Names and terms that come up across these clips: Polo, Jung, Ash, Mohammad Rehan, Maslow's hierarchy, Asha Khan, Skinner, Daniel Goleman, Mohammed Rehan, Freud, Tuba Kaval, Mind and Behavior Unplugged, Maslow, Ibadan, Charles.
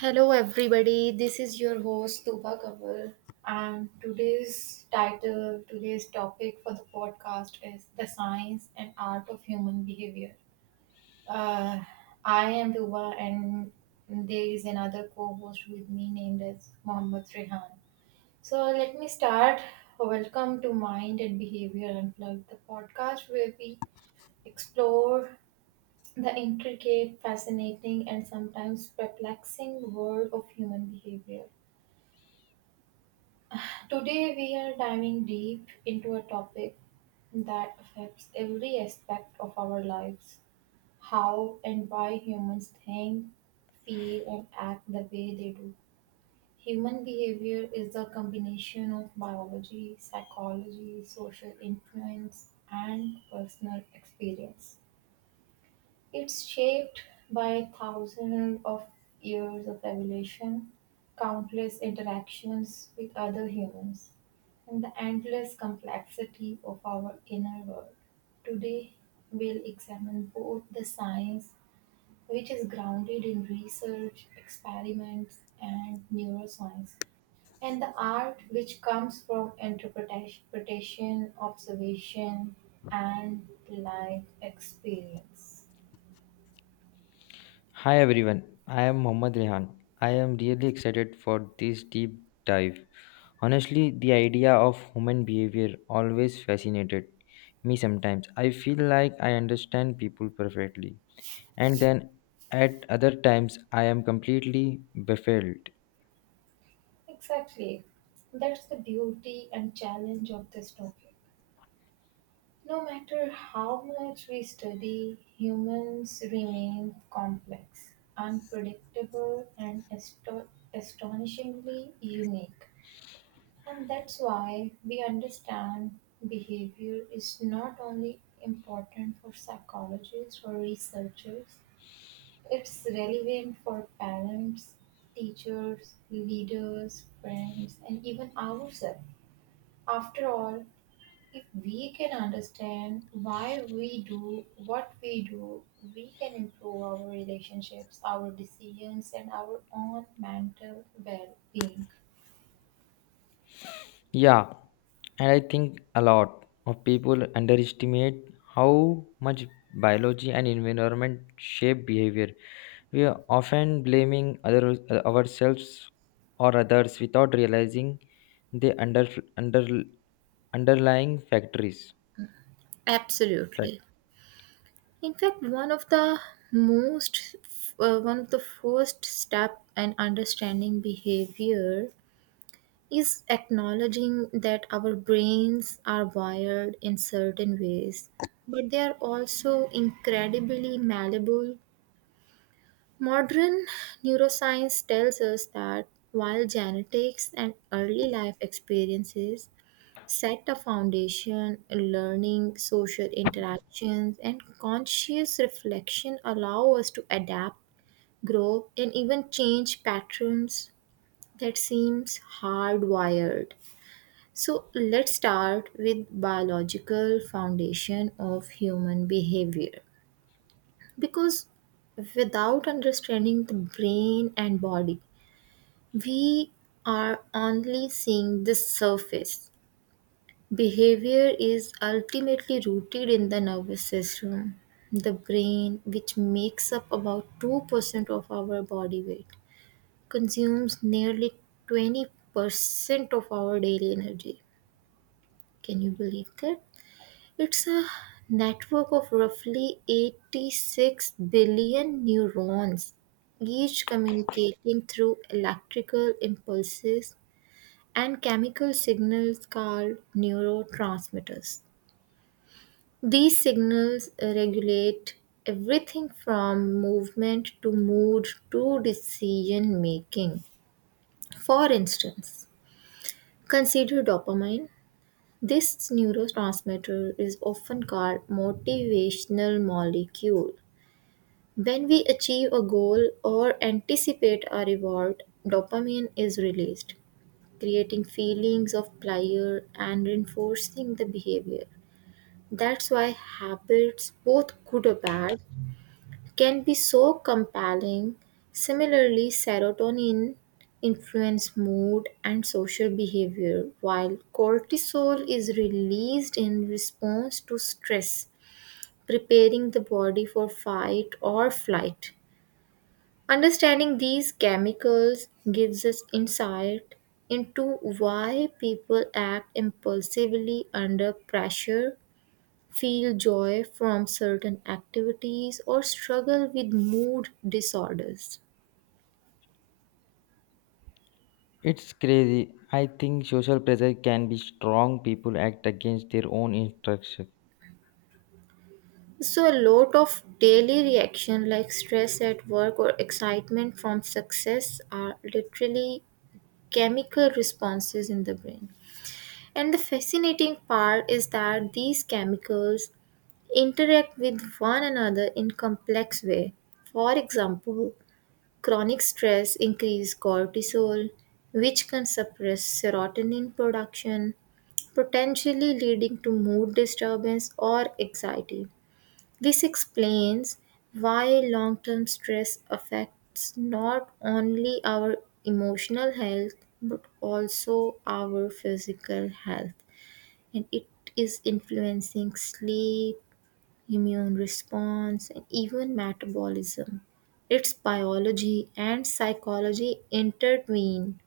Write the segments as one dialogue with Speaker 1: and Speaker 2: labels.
Speaker 1: Hello, everybody. This is your host, Tuba Kaval. And today's title, today's topic for the podcast is The Science and Art of Human Behavior. Uh, I am Tuba, and there is another co host with me named as Mohammed Rehan. So, let me start. Welcome to Mind and Behavior Unplugged, the podcast where we explore the intricate, fascinating, and sometimes perplexing world of human behavior. Today, we are diving deep into a topic that affects every aspect of our lives, how and why humans think, feel, and act the way they do. Human behavior is the combination of biology, psychology, social influence, and personal experience. It's shaped by thousands of years of evolution, countless interactions with other humans, and the endless complexity of our inner world. Today, we'll examine both the science, which is grounded in research, experiments, and neuroscience, and the art, which comes from interpretation, observation, and life experience.
Speaker 2: Hi everyone, I am Mohammad Rehan. I am really excited for this deep dive. Honestly, the idea of human behavior always fascinated me sometimes. I feel like I understand people perfectly, and then at other times I am completely baffled.
Speaker 1: Exactly. That's the beauty and challenge of this topic. No matter how much we study, humans remain complex, unpredictable, and astonishingly unique. And that's why we understand behavior is not only important for psychologists or researchers, it's relevant for parents, teachers, leaders, friends, and even ourselves. After all, if we can understand why we do what we do, we can improve our relationships, our decisions, and our own mental well being.
Speaker 2: Yeah, and I think a lot of people underestimate how much biology and environment shape behavior. We are often blaming other, ourselves or others without realizing the under, underlying factories. Fact.
Speaker 1: Absolutely. In fact, most, one of the first step in understanding behavior is acknowledging that our brains are wired in certain ways, but they are also incredibly malleable. Modern neuroscience tells us that while genetics and early life experiences set a foundation, learning, social interactions, and conscious reflection allow us to adapt, grow, and even change patterns that seems hardwired. So let's start with biological foundation of human behavior because without understanding the brain and body we are only seeing the surface. Behavior is ultimately rooted in the nervous system, the brain, which makes up about 2% of our body weight, consumes nearly 20% of our daily energy. Can you believe that? It's a network of roughly 86 billion neurons, each communicating through electrical impulses and chemical signals called neurotransmitters. These signals regulate everything from movement to mood to decision making. For instance, consider dopamine. This neurotransmitter is often called motivational molecule. When we achieve a goal or anticipate a reward, dopamine is released, creating feelings of pleasure and reinforcing the behavior. That's why habits, both good or bad, can be so compelling. Similarly, serotonin influence mood and social behavior, while cortisol is released in response to stress, preparing the body for fight or flight. Understanding these chemicals gives us insight into why people act impulsively under pressure, feel joy from certain activities, or struggle with mood disorders.
Speaker 2: It's crazy. I think social pressure can be strong. People act against their own instruction.
Speaker 1: So, a lot of daily reaction like stress at work or excitement from success are literally chemical responses in the brain. And the fascinating part is that these chemicals interact with one another in complex way. For example, chronic stress increase cortisol, which can suppress serotonin production, potentially leading to mood disturbance or anxiety. This explains why long-term stress affects not only our emotional health but also our physical health and it is influencing sleep, immune response, and even metabolism. Its biology and psychology intertwine.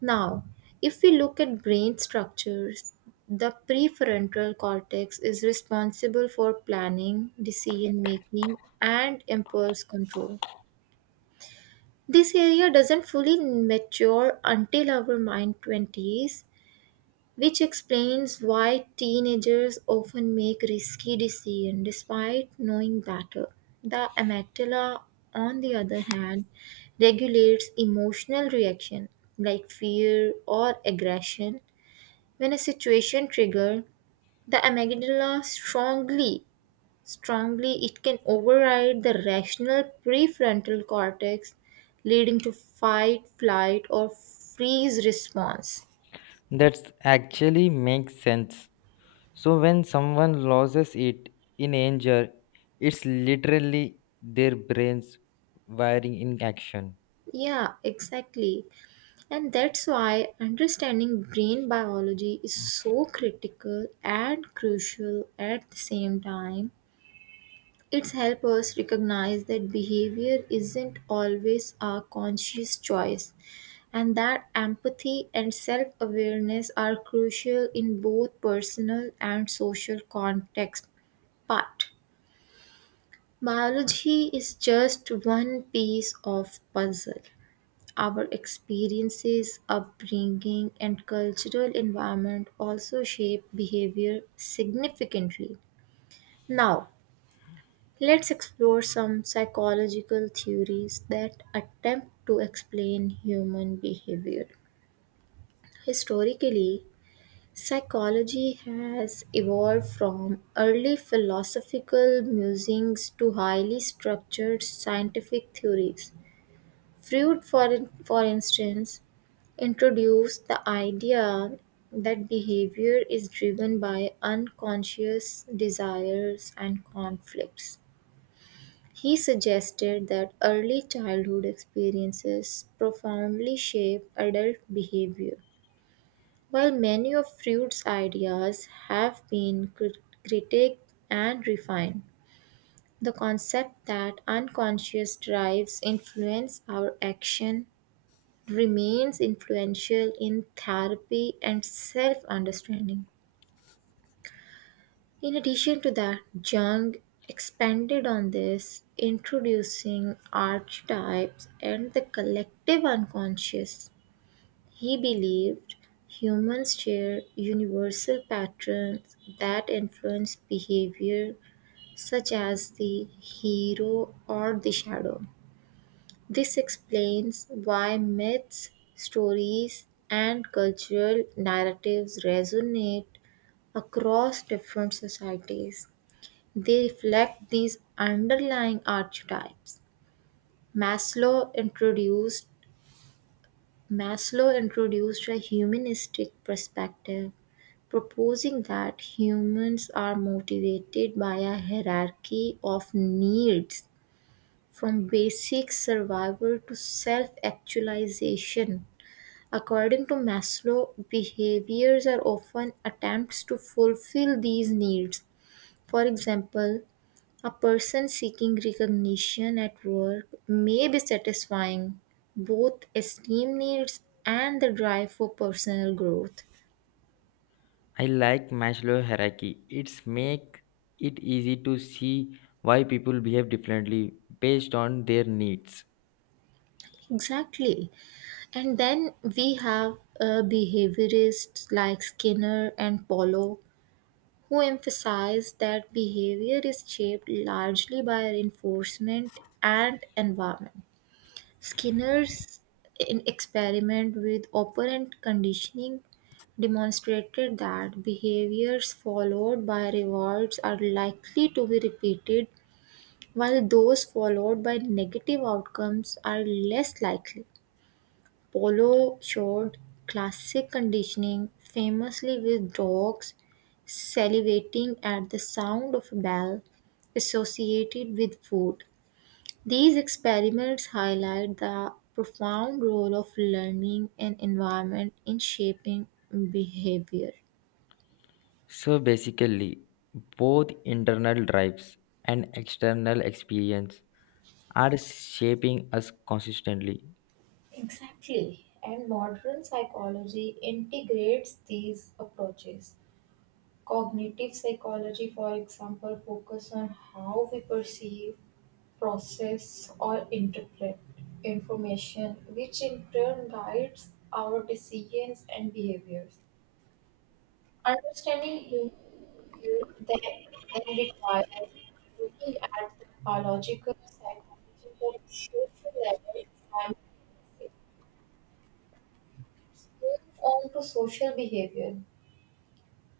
Speaker 1: Now, if we look at brain structures, the prefrontal cortex is responsible for planning, decision making, and impulse control. This area doesn't fully mature until our mind 20s, which explains why teenagers often make risky decisions despite knowing better. The amygdala, on the other hand, regulates emotional reaction like fear or aggression. When a situation triggers the amygdala strongly it can override the rational prefrontal cortex, leading to fight, flight, or freeze response.
Speaker 2: That actually makes sense. So when someone loses it in anger, it's literally their brains wiring in action.
Speaker 1: Yeah, exactly. And that's why understanding brain biology is so critical and crucial at the same time. It's helps us recognize that behavior isn't always a conscious choice and that empathy and self-awareness are crucial in both personal and social context. But biology is just one piece of puzzle. Our experiences, upbringing, and cultural environment also shape behavior significantly. Now, let's explore some psychological theories that attempt to explain human behavior. Historically, psychology has evolved from early philosophical musings to highly structured scientific theories. Freud, for instance, introduced the idea that behavior is driven by unconscious desires and conflicts. He suggested that early childhood experiences profoundly shape adult behavior. While many of Freud's ideas have been critiqued and refined, the concept that unconscious drives influence our action remains influential in therapy and self understanding. In addition to that, Jung expanded on this, introducing archetypes and the collective unconscious. He believed humans share universal patterns that influence behavior, such as the hero or the shadow. This explains why myths, stories, and cultural narratives resonate across different societies. They reflect these underlying archetypes. Maslow introduced Maslow introduced a humanistic perspective, proposing that humans are motivated by a hierarchy of needs, from basic survival to self actualization. According to Maslow, behaviors are often attempts to fulfill these needs. For example, a person seeking recognition at work may be satisfying both esteem needs and the drive for personal growth.
Speaker 2: I like Maslow's hierarchy. It's make it easy to see why people behave differently based on their needs.
Speaker 1: Exactly. And then we have behaviorists like Skinner and Polo who emphasize that behavior is shaped largely by reinforcement and environment. Skinner's experiment with operant conditioning demonstrated that behaviors followed by rewards are likely to be repeated, while those followed by negative outcomes are less likely. Polo showed classic conditioning, famously with dogs salivating at the sound of a bell associated with food. These experiments highlight the profound role of learning and environment in shaping behavior.
Speaker 2: So basically, both internal drives and external experience are shaping us consistently.
Speaker 1: Exactly. And modern psychology integrates these approaches. Cognitive psychology, for example, focus on how we perceive, process, or interpret information, which in turn guides our decisions and behaviors. Understanding you then, then requires looking at the biological, psychological, and social level and it moves on to social behavior,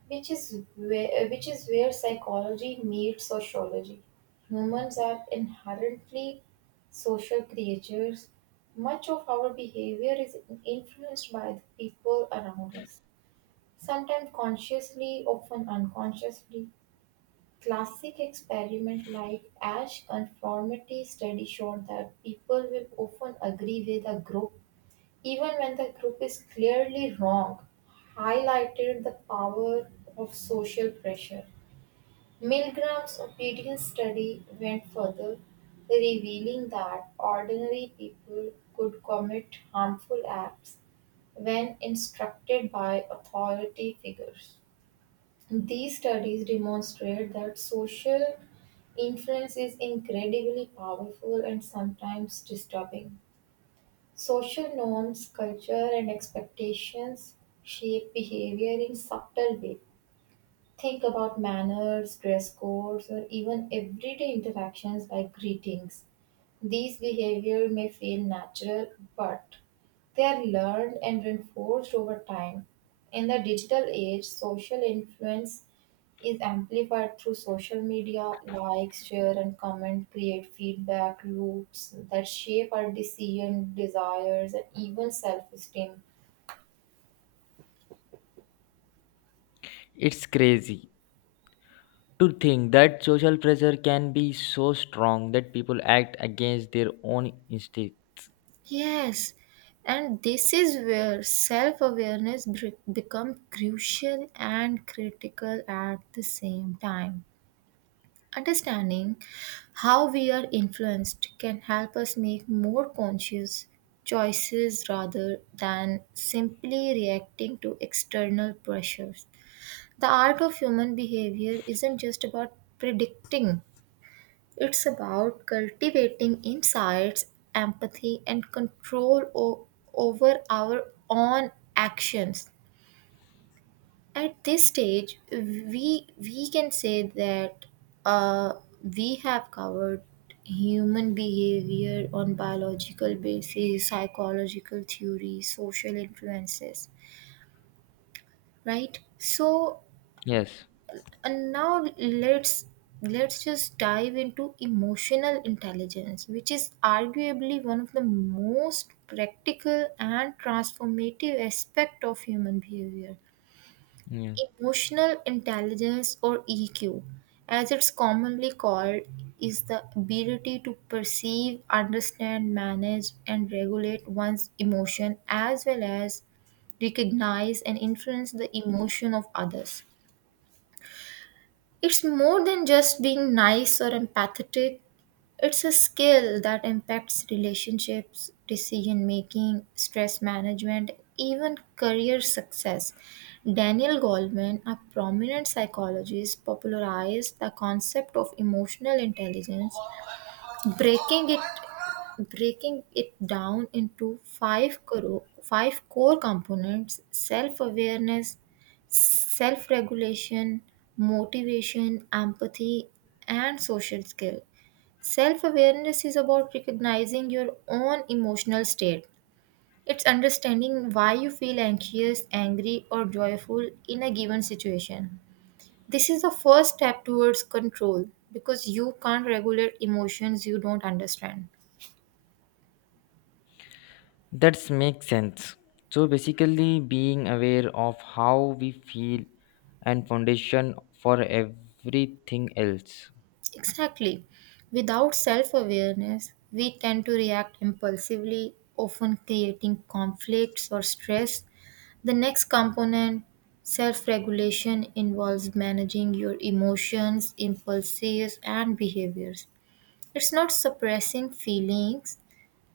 Speaker 1: which is where psychology meets sociology. Humans are inherently social creatures. Much of our behavior is influenced by the people around us, sometimes consciously, often unconsciously. Classic experiments like Ash conformity study showed that people will often agree with a group even when the group is clearly wrong, highlighted the power of social pressure. Milgram's obedience study went further, revealing that ordinary people could commit harmful acts when instructed by authority figures. These studies demonstrate that social influence is incredibly powerful and sometimes disturbing. Social norms, culture, and expectations shape behavior in subtle ways. Think about manners, dress codes, or even everyday interactions like greetings. These behavior may feel natural, but they are learned and reinforced over time. In the digital age, social influence is amplified through social media, likes, share, and comment create feedback loops that shape our decision, desires, and even self esteem.
Speaker 2: It's crazy to think that social pressure can be so strong that people act against their own instinct.
Speaker 1: Yes, and this is where self awareness becomes crucial and critical at the same time. Understanding how we are influenced can help us make more conscious choices rather than simply reacting to external pressures. The art of human behavior isn't just about predicting, it's about cultivating insights, empathy, and control over our own actions. At this stage we can say that uh, we have covered human behavior on biological basis, psychological theory, social influences, right? So
Speaker 2: Yes,
Speaker 1: and now let's just dive into emotional intelligence, which is arguably one of the most practical and transformative aspect of human behavior.
Speaker 2: yeah.
Speaker 1: Emotional intelligence, or EQ, as it's commonly called, is the ability to perceive, understand, manage, and regulate one's emotion as well as recognize and influence the emotion of others. It's more than just being nice or empathetic, it's a skill that impacts relationships, decision making, stress management, even career success. Daniel Goleman, a prominent psychologist, popularized the concept of emotional intelligence, breaking it breaking it down into five core components: self-awareness, self-regulation, motivation, empathy, and social skill. Self awareness is about recognizing your own emotional state. It's understanding why you feel anxious, angry, or joyful in a given situation. This is the first step towards control because you can't regulate emotions you don't understand.
Speaker 2: That makes sense. So basically being aware of how we feel and foundation for everything else.
Speaker 1: Exactly. Without self awareness, we tend to react impulsively, often creating conflicts or stress. The next component, self regulation, involves managing your emotions, impulses, and behaviors. It's not suppressing feelings,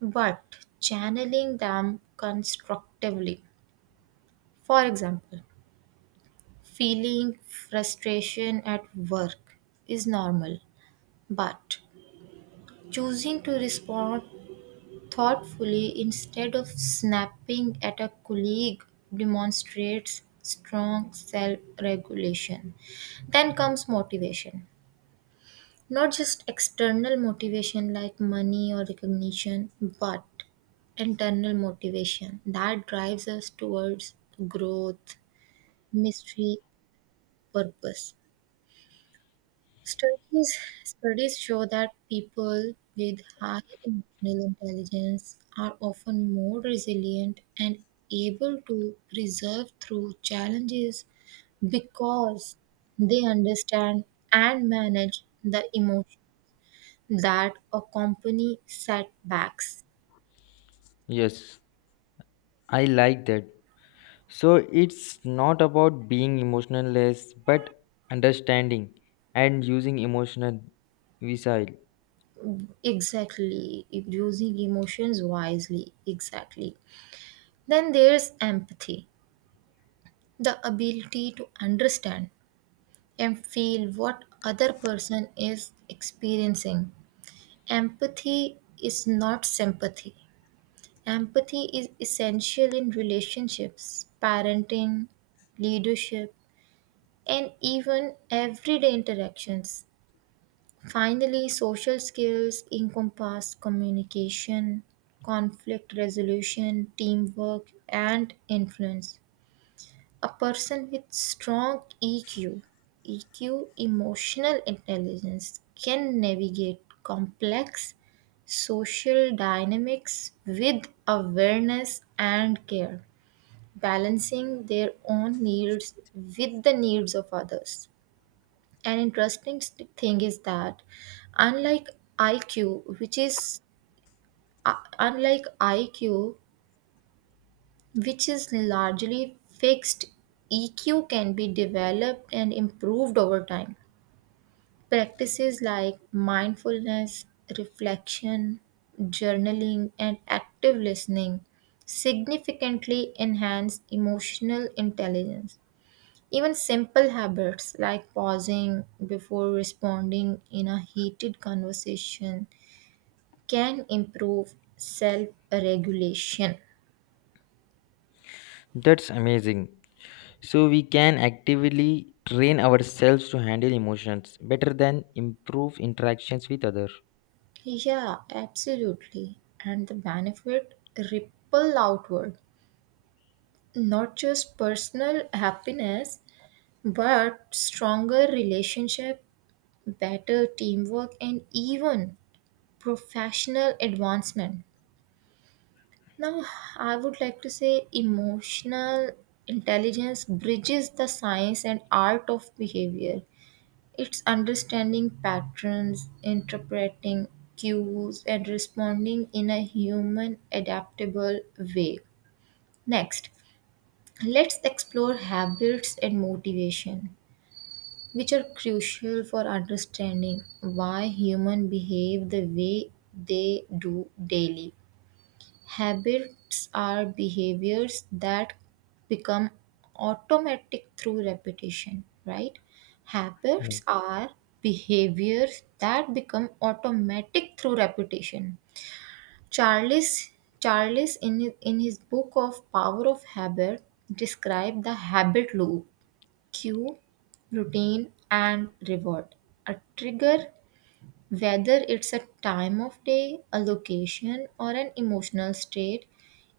Speaker 1: but channeling them constructively. For example, feeling frustration at work is normal, but choosing to respond thoughtfully instead of snapping at a colleague demonstrates strong self regulation. Then comes motivation. Not just external motivation like money or recognition, but internal motivation that drives us towards growth, mystery, purpose. Studies studies show that people with high emotional intelligence are often more resilient and able to persevere through challenges because they understand and manage the emotion that accompany setbacks.
Speaker 2: Yes, I like that. So it's not about being emotionless but understanding and using emotional wisdom.
Speaker 1: Exactly, using emotions wisely. Exactly. Then there's empathy, the ability to understand and feel what other person is experiencing. Empathy is not sympathy. Empathy is essential in relationships, parenting, leadership, and even everyday interactions. Finally, social skills encompass communication, conflict resolution, teamwork, and influence. A person with strong EQ, emotional intelligence, can navigate complex social dynamics with awareness and care, balancing their own needs with the needs of others. An interesting thing is that, unlike IQ, which is uh, unlike IQ, largely fixed, EQ can be developed and improved over time. Practices like mindfulness, reflection, journaling, and active listening significantly enhance emotional intelligence. Even simple habits like pausing before responding in a heated conversation can improve self regulation.
Speaker 2: That's amazing. So we can actively train ourselves to handle emotions better than improve interactions with others.
Speaker 1: Yeah, absolutely. And the benefit ripple outward, not just personal happiness, but stronger relationship, better teamwork, and even professional advancement. Now, I would like to say emotional intelligence bridges the science and art of behavior. It's understanding patterns, interpreting cues, and responding in a human adaptable way. Next, let's explore habits and motivation, which are crucial for understanding why humans behave the way they do daily. Habits are behaviors that become automatic through repetition, right?
Speaker 2: Yeah.
Speaker 1: Habits are behaviors that become automatic through repetition. Charles Charles in his book of Power of Habit described the habit loop, cue, routine, and reward. A trigger, whether it's a time of day, a location, or an emotional state,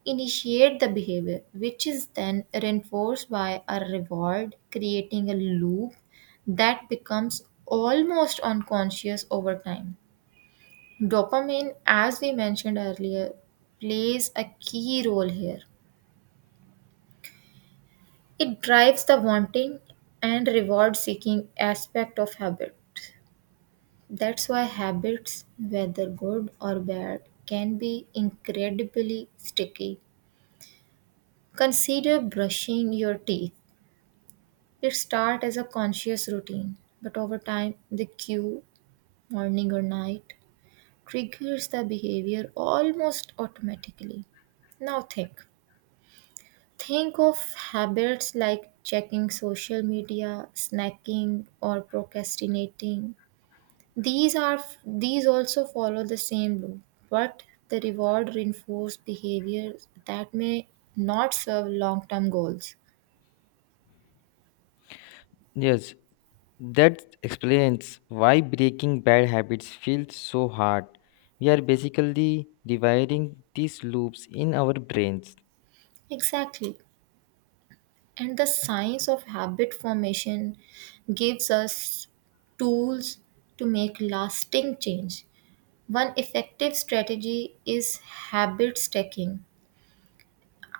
Speaker 1: initiate the behavior, which is then reinforced by a reward, creating a loop that becomes almost unconscious over time. Dopamine, as we mentioned earlier, plays a key role here. It drives the wanting and reward seeking aspect of habit. That's why habits, whether good or bad, can be incredibly sticky. Consider brushing your teeth. It starts as a conscious routine, but over time, the cue, morning or night, triggers the behavior almost automatically. Now think. Think of habits like checking social media, snacking, or procrastinating. These are, these also follow the same loop, but the reward reinforced behavior that may not serve long-term goals.
Speaker 2: Yes, that explains why breaking bad habits feels so hard. We are basically dividing these loops in our brains.
Speaker 1: Exactly. And the science of habit formation gives us tools to make lasting change. One effective strategy is habit stacking,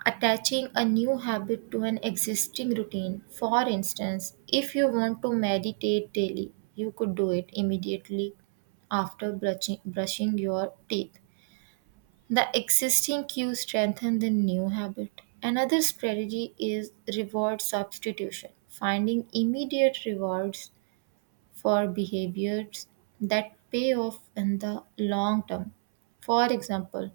Speaker 1: attaching a new habit to an existing routine. For instance, if you want to meditate daily, you could do it immediately after brushing your teeth. The existing cue strengthens the new habit. Another strategy is reward substitution, finding immediate rewards for behaviors that pay off in the long term. For example,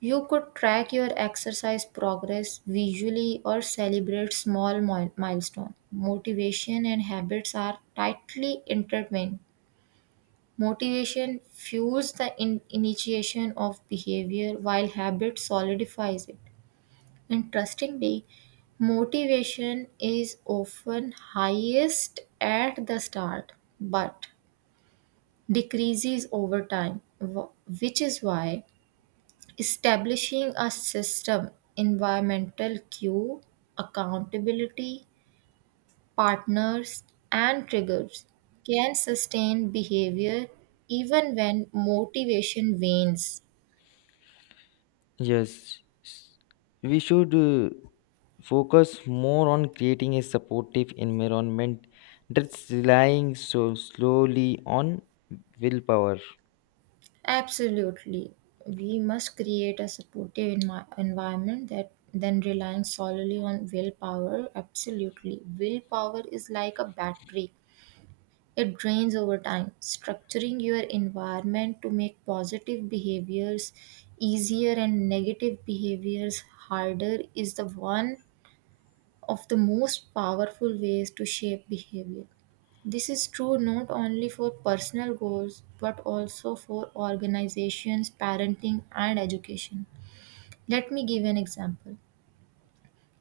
Speaker 1: you could track your exercise progress visually or celebrate small milestones. Motivation and habits are tightly intertwined. Motivation fuels the initiation of behavior while habit solidifies it. Interestingly, motivation is often highest at the start but decreases over time, which is why establishing a system, environmental cue, accountability, partners, and triggers can sustain behavior even when motivation wanes.
Speaker 2: Yes, s- we should focus more on creating a supportive environment that's relying so slowly on willpower.
Speaker 1: Absolutely. We must create a supportive environment that than relying solely on willpower. Absolutely. Willpower is like a battery. It drains over time. Structuring your environment to make positive behaviors easier and negative behaviors harder is the one of the most powerful ways to shape behavior. This is true not only for personal goals but also for organizations, parenting, and education. Let me give an example.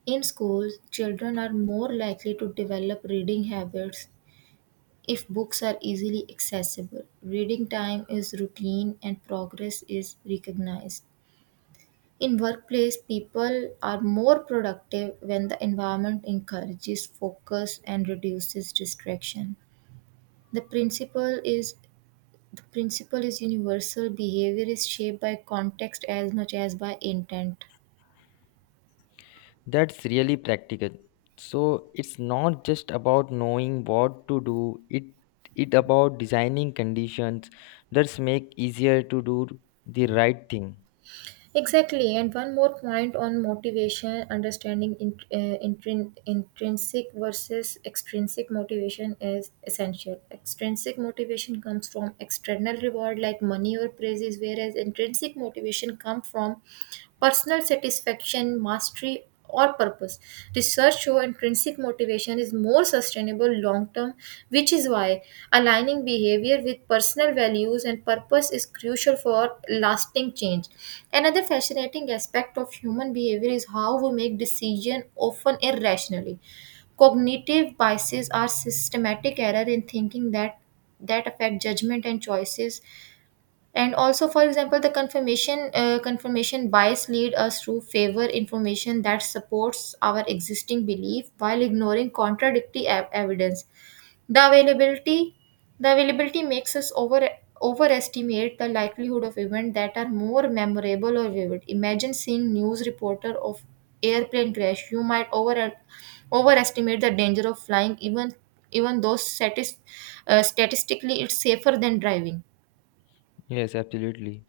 Speaker 1: In schools, children are more likely to develop reading habits if books are easily accessible, reading time is routine, and progress is recognized. In workplace, people are more productive when the environment encourages focus and reduces distraction. The principle is the principle is universal. Behavior is shaped by context as much as by intent.
Speaker 2: That's really practical. So it's not just about knowing what to do, it about designing conditions that make easier to do the right thing.
Speaker 1: Exactly, and one more point on motivation, understanding intrinsic versus extrinsic motivation is essential. Extrinsic motivation comes from external reward like money or praises, whereas intrinsic motivation comes from personal satisfaction, mastery, or purpose. Research show intrinsic motivation is more sustainable long term, which is why aligning behavior with personal values and purpose is crucial for lasting change. Another fascinating aspect of human behavior is how we make decisions, often irrationally. Cognitive biases are systematic error in thinking that affect judgment and choices. And also, for example, the confirmation bias lead us to favor information that supports our existing belief while ignoring contradictory evidence. the availability the availability makes us overestimate the likelihood of events that are more memorable or vivid. Imagine seeing news reporter of airplane crash, you might overestimate the danger of flying, even though statistically it's safer than driving.
Speaker 2: Yes, absolutely.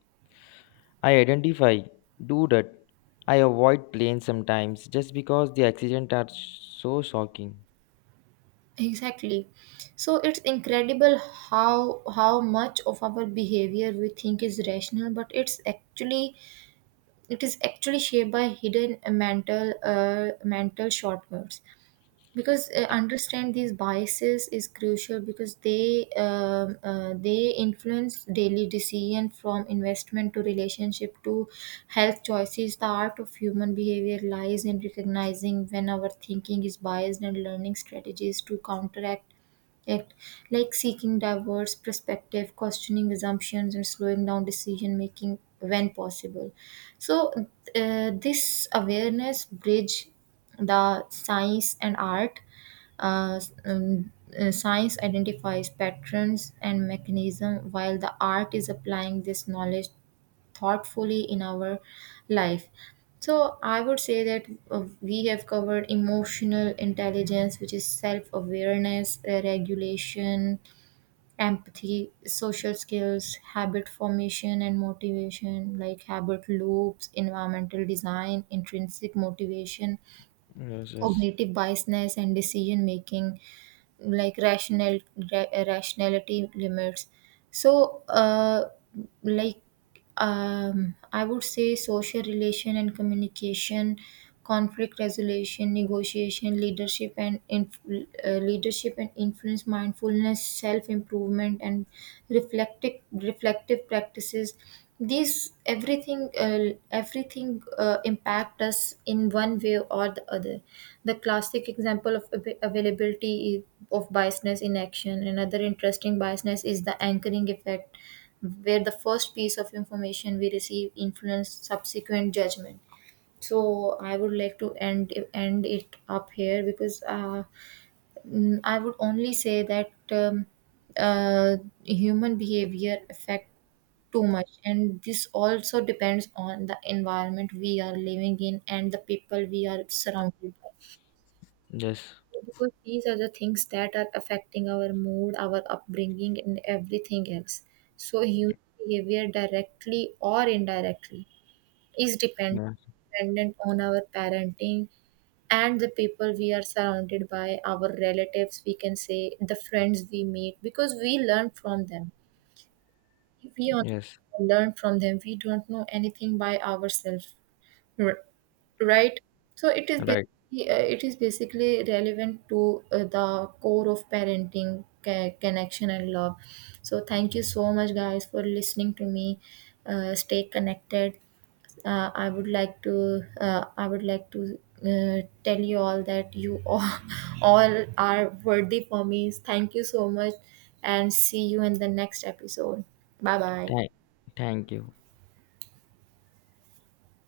Speaker 2: I identify, do that. I avoid planes sometimes just because the accidents are so shocking.
Speaker 1: Exactly. So it's incredible how much of our behavior we think is rational, but it is actually shaped by hidden mental shortcuts. Because understand these biases is crucial because they influence daily decision from investment to relationship to health choices. The art of human behavior lies in recognizing when our thinking is biased and learning strategies to counteract Act like seeking diverse perspective, questioning assumptions, and slowing down decision making when possible. So this awareness bridge the science and art. Uh, um, Science identifies patterns and mechanism, while the art is applying this knowledge thoughtfully in our life. So, I would say that we have covered emotional intelligence, which is self awareness, regulation, empathy, social skills, habit formation, and motivation, like habit loops, environmental design, intrinsic motivation,
Speaker 2: Yes, yes.
Speaker 1: cognitive biasness, and decision making, like rational rationality limits. So uh, like um, I would say social relation and communication, conflict resolution, negotiation, leadership and influence, mindfulness, self improvement, and reflective practices, these everything everything impact us in one way or the other. The classic example of availability of biasness in action. Another interesting biasness is the anchoring effect, where the first piece of information we receive influence subsequent judgment. So I would like to end it up here, because I would only say that uh, human behavior affect too much, and this also depends on the environment we are living in and the people we are surrounded by,
Speaker 2: Yes.
Speaker 1: because these are the things that are affecting our mood, our upbringing, and everything else. So human behavior, directly or indirectly, is depend-
Speaker 2: Yeah.
Speaker 1: dependent on our parenting and the people we are surrounded by, our relatives, we can say the friends we meet, because we learn from them. If we on-
Speaker 2: Yes.
Speaker 1: Learn from them, we don't know anything by ourselves. R- right. So
Speaker 2: Right.
Speaker 1: it is basically relevant to the core of parenting, connection, and love. So thank you so much guys for listening to me. Stay connected. I would like to tell you all that you all, all are worthy for me. Thank you so much, and see you in the next episode. Bye bye.
Speaker 2: Thank, Thank you.